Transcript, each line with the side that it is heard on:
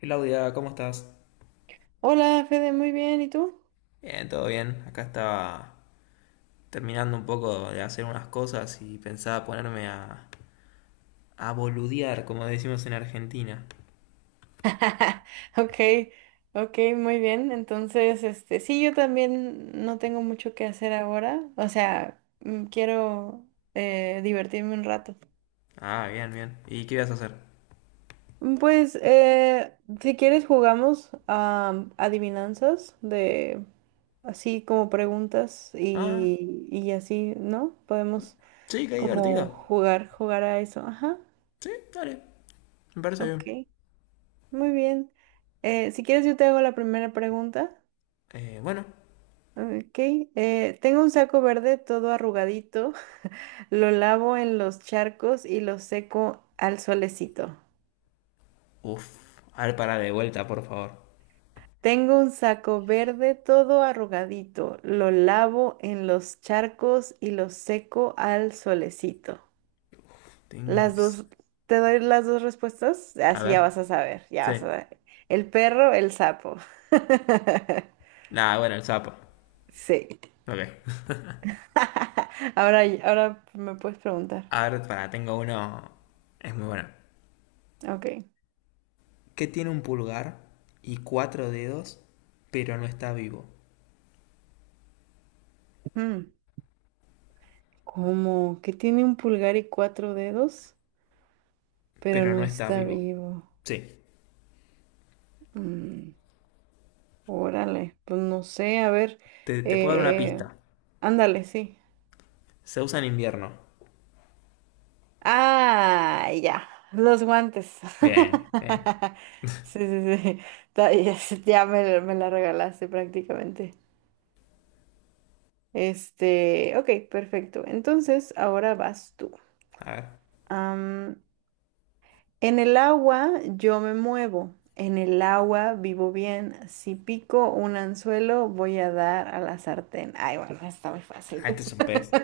left: Claudia, ¿cómo estás?
right: Hola, Fede, muy bien, ¿y tú?
left: Bien, todo bien. Acá estaba terminando un poco de hacer unas cosas y pensaba ponerme a boludear, como decimos en Argentina.
right: Ok, ok, muy bien. Entonces, este, sí, yo también no tengo mucho que hacer ahora. O sea, quiero divertirme un rato.
left: Ah, bien, bien. ¿Y qué ibas a hacer?
right: Pues, si quieres, jugamos a adivinanzas de así como preguntas
left: Ah,
right: y así, ¿no? Podemos
left: sí, qué
right: como
left: divertido.
right: jugar, jugar a eso. Ajá,
left: Sí, dale. Me parece bien.
right: ok, muy bien. Si quieres, yo te hago la primera pregunta.
left: Bueno.
right: Ok, tengo un saco verde todo arrugadito, lo lavo en los charcos y lo seco al solecito.
left: Uf. A ver, para de vuelta, por favor.
right: Tengo un saco verde todo arrugadito, lo lavo en los charcos y lo seco al solecito.
left: Tengo un...
right: Las
left: s-
right: dos, te doy las dos respuestas,
left: A
right: así ya
left: ver.
right: vas a saber, ya vas a
left: Sí.
right: ver. El perro, el sapo.
left: Nah, bueno, el sapo.
right: Sí.
left: Ok.
right: Ahora me puedes preguntar.
left: A ver, para, tengo uno... Es muy bueno.
right: Ok.
left: Que tiene un pulgar y cuatro dedos, pero no está vivo.
right: Mm. ¿Cómo? ¿Que tiene un pulgar y cuatro dedos? Pero
left: Pero
right: no
left: no está
right: está
left: vivo.
right: vivo.
left: Sí.
right: Mm, órale, pues no sé, a ver.
left: Te puedo dar una
right: eh,
left: pista.
right: ándale, sí.
left: Se usa en invierno.
right: Ah, ya, los guantes.
left: Bien, bien.
right: Sí, sí, sí. Ya, ya me la regalaste prácticamente. Este, ok, perfecto. Entonces, ahora vas tú.
left: A ver.
right: En el agua yo me muevo, en el agua vivo bien. Si pico un anzuelo, voy a dar a la sartén. Ay, bueno, está muy fácil.
left: Ah, este es un pez.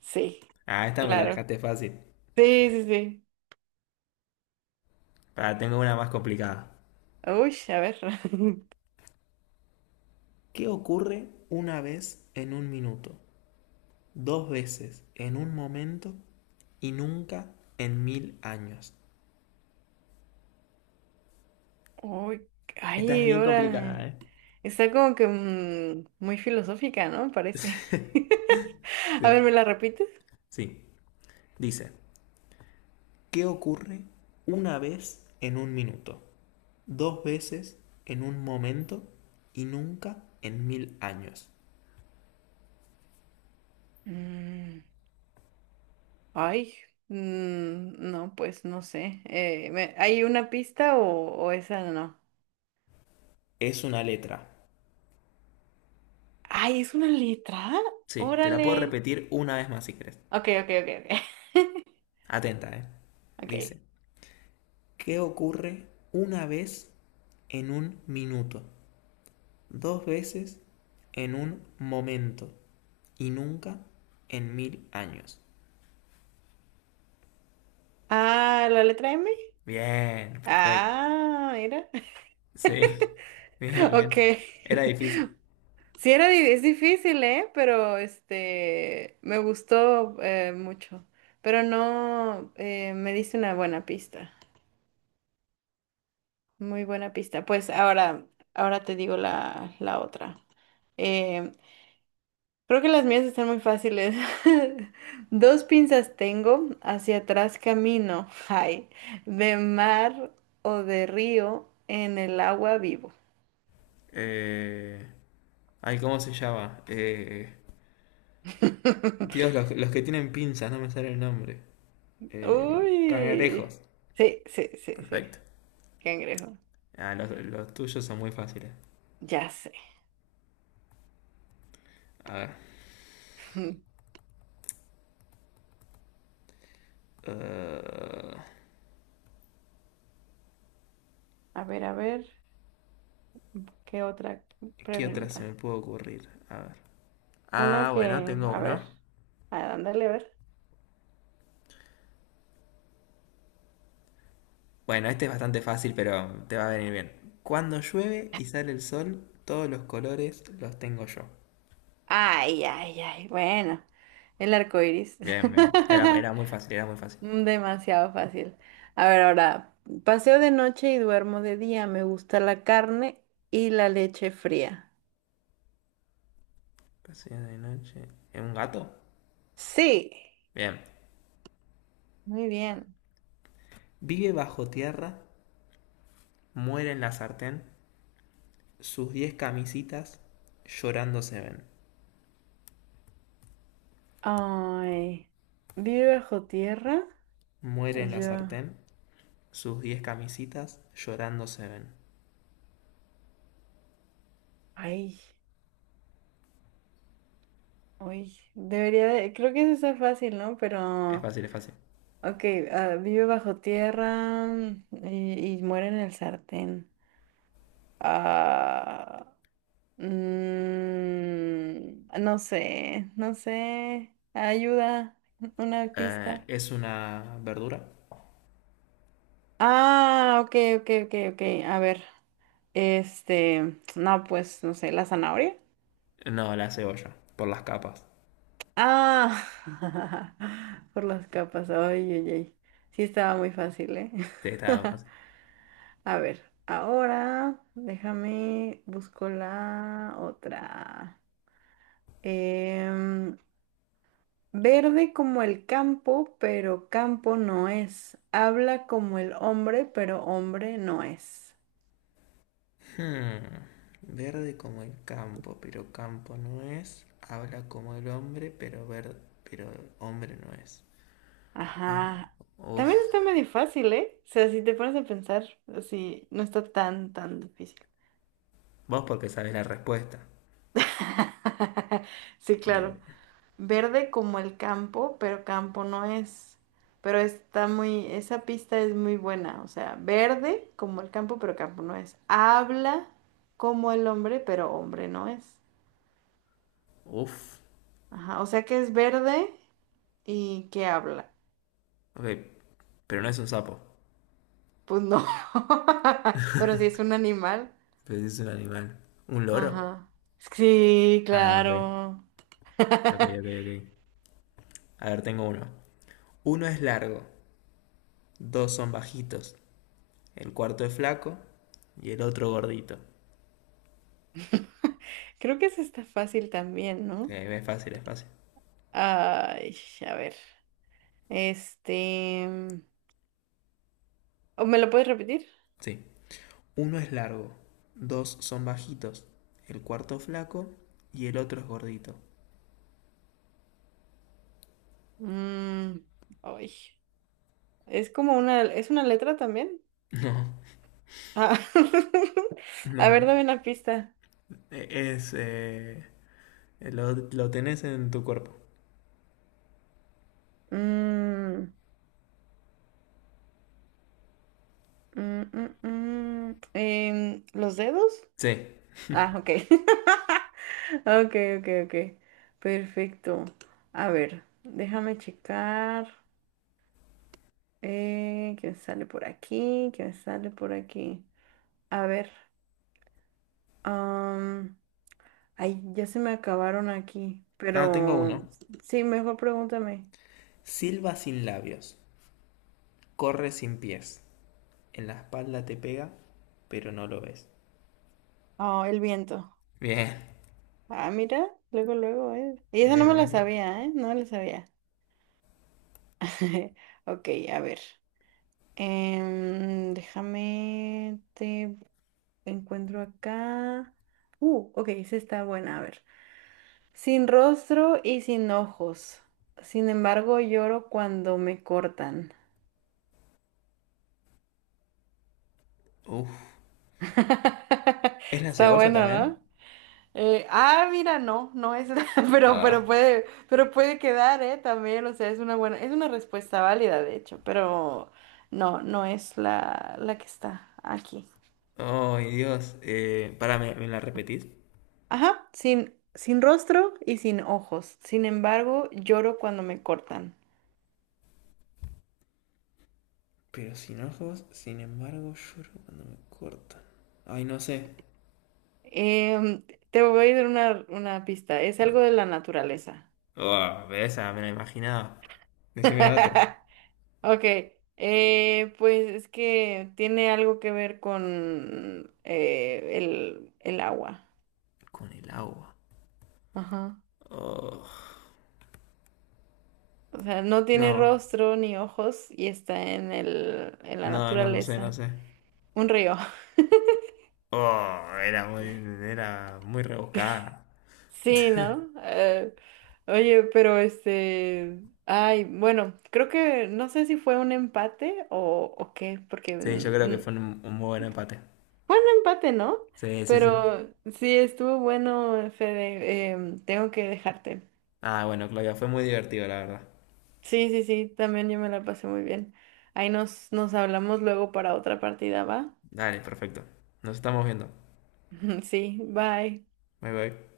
right: Sí,
left: Ah, esta me la
right: claro.
left: dejaste fácil.
right: Sí, sí, sí.
left: Ahora tengo una más complicada.
right: Uy, a ver.
left: ¿Qué ocurre una vez en un minuto? Dos veces en un momento y nunca en mil años.
right: Uy,
left: Esta es
right: ay,
left: bien complicada,
right: órale.
left: ¿eh?
right: Está como que muy filosófica, ¿no? Parece. A
left: Sí.
right: ver, ¿me la repites?
left: Sí. Dice, ¿qué ocurre una vez en un minuto? Dos veces en un momento y nunca en mil años.
right: Mm. Ay, no, pues no sé. ¿Hay una pista o esa no?
left: Es una letra.
right: Ay, ¿es una letra?
left: Sí, te la puedo
right: Órale.
left: repetir una vez más si querés.
right: Ok, ok, ok, ok.
left: Atenta, ¿eh?
right: Ok.
left: Dice, ¿qué ocurre una vez en un minuto? Dos veces en un momento y nunca en mil años.
right: Ah, ¿la letra M?
left: Bien, perfecto.
right: Ah, mira.
left: Sí, bien,
right: Ok.
left: bien. Era difícil.
right: Sí, es difícil, ¿eh? Pero este, me gustó mucho. Pero no, me diste una buena pista. Muy buena pista. Pues ahora te digo la otra. Eh, Creo que las mías están muy fáciles. Dos pinzas tengo, hacia atrás camino. Ay, de mar o de río, en el agua vivo.
left: Eh... Ay, ¿cómo se llama? Dios, los que tienen pinzas, no me sale el nombre.
right: Uy.
left: Cangrejos.
right: Sí, sí, sí, sí.
left: Perfecto.
right: Cangrejo.
left: Ah, los tuyos son muy fáciles.
right: Ya sé.
left: A ver. eh,
right: A ver, ¿qué otra
left: ¿Qué otra se
right: pregunta?
left: me puede ocurrir? A ver.
right: Una
left: Ah,
right: que,
left: bueno, tengo
right: a ver,
left: uno.
right: a ándale, a ver.
left: Bueno, este es bastante fácil, pero te va a venir bien. Cuando llueve y sale el sol, todos los colores los tengo yo.
right: Ay, ay, ay. Bueno, el arco iris.
left: Bien, bien. Era, era muy fácil, era muy fácil.
right: Demasiado fácil. A ver, ahora, paseo de noche y duermo de día. Me gusta la carne y la leche fría.
left: Paseo de noche. ¿Es un gato?
right: Sí,
left: Bien.
right: muy bien.
left: Vive bajo tierra, muere en la sartén. Sus diez camisitas llorando se ven.
right: Ay, ¿vive bajo tierra?
left: Muere en la
right: Yo,
left: sartén. Sus diez camisitas llorando se ven.
right: Ay, uy, debería de, creo que eso está fácil, ¿no?
left: Es
right: Pero,
left: fácil, es fácil.
right: ok, ah, vive bajo tierra y muere en el sartén. Ah. No sé, no sé. Ayuda, una pista.
left: ¿Es una verdura?
right: Ah, ok, ok, ok, ok. A ver, este, no, pues, no sé, la zanahoria.
left: No, la cebolla. Por las capas.
right: Ah, por las capas. Ay, ay, ay. Sí estaba muy fácil, ¿eh?
left: Te está fácil.
right: A ver, ahora déjame, busco la otra. Em, Verde como el campo, pero campo no es. Habla como el hombre, pero hombre no es.
left: Hmm, verde como el campo, pero campo no es. Habla como el hombre, pero verde, pero hombre no es. Ah,
right: Ajá.
left: uf.
right: También está medio fácil, ¿eh? O sea, si te pones a pensar, así no está tan, tan difícil.
left: Vos porque sabés la respuesta.
right: Sí, claro.
left: Eh,
right: Verde como el campo, pero campo no es. Pero está esa pista es muy buena. O sea, verde como el campo, pero campo no es. Habla como el hombre, pero hombre no es.
left: uf.
right: Ajá, o sea que es verde y que habla.
left: Ok. Pero no es un sapo.
right: Pues no. Pero si es un animal.
left: Pues es un animal. ¿Un loro?
right: Ajá. Sí,
left: Ah, ok.
right: claro.
left: Ok, ok, ok. A ver, tengo uno. Uno es largo, dos son bajitos, el cuarto es flaco y el otro gordito.
right: Creo que eso está fácil también, ¿no?
left: Es fácil, es fácil.
right: Ay, a ver. Este. ¿O me lo puedes repetir?
left: Sí. Uno es largo, dos son bajitos, el cuarto es flaco y el otro es gordito.
right: Mm, ay. Es como una. ¿Es una letra también? Ah.
left: No,
right: A
left: no,
right: ver,
left: no.
right: dame una pista.
left: E- Es, eh, lo tenés en tu cuerpo.
right: Mm, mm, mm, mm. ¿Los dedos?
left: Sí.
right: Ah, ok. Ok, ok, ok. Perfecto. A ver, déjame checar. ¿Qué me sale por aquí? ¿Qué me sale por aquí? A ver. am, ay, ya se me acabaron aquí.
left: Ah, tengo
right: Pero
left: uno.
right: sí, mejor pregúntame.
left: Silba sin labios, corre sin pies. En la espalda te pega, pero no lo ves.
right: Oh, el viento.
left: Bien.
right: Ah, mira, luego, luego. Y eso no
left: Bien,
right: me la
left: bien, bien.
right: sabía, ¿eh? No me la sabía. Ok, a ver. Déjame te encuentro acá. Ok, esa está buena. A ver. Sin rostro y sin ojos. Sin embargo, lloro cuando me cortan.
left: Uf. ¿Es la
right: Está
left: cebolla
right: bueno,
left: también?
right: ¿no? Ah, mira, no, no es, pero
left: Ah.
right: puede, pero puede quedar, ¿eh? También, o sea, es una buena, es una respuesta válida, de hecho, pero no, no es la que está aquí.
left: Oh Dios. Pará, ¿me la repetís?
right: Ajá, sin rostro y sin ojos. Sin embargo, lloro cuando me cortan.
left: Pero sin ojos, sin embargo, lloro cuando me cortan. Ay, no sé.
right: Em, te voy a dar una pista. Es
left: No.
right: algo de la naturaleza.
left: Ah, pero esa me la imaginaba. Decime otra.
right: Ok. Pues es que tiene algo que ver con el agua.
left: Con el agua.
right: Ajá.
left: Oh.
right: O sea, no tiene
left: No,
right: rostro ni ojos y está en en la
left: no, no lo sé, no
right: naturaleza.
left: sé.
right: Un río.
left: Oh, era muy rebuscada.
right: Sí, ¿no? Oye, pero este, ay, bueno, creo que no sé si fue un empate o qué, porque
left: Sí, yo creo que fue un muy buen empate.
right: empate, ¿no?
left: Sí, sí, sí.
right: Pero sí, estuvo bueno, Fede. Tengo que dejarte.
left: Ah, bueno, Claudia, fue muy divertido, la verdad.
right: Sí, sí, sí, también yo me la pasé muy bien. Ahí nos hablamos luego para otra partida, ¿va?
left: Dale, perfecto. Nos estamos viendo.
right: Sí, bye.
left: Bye bye.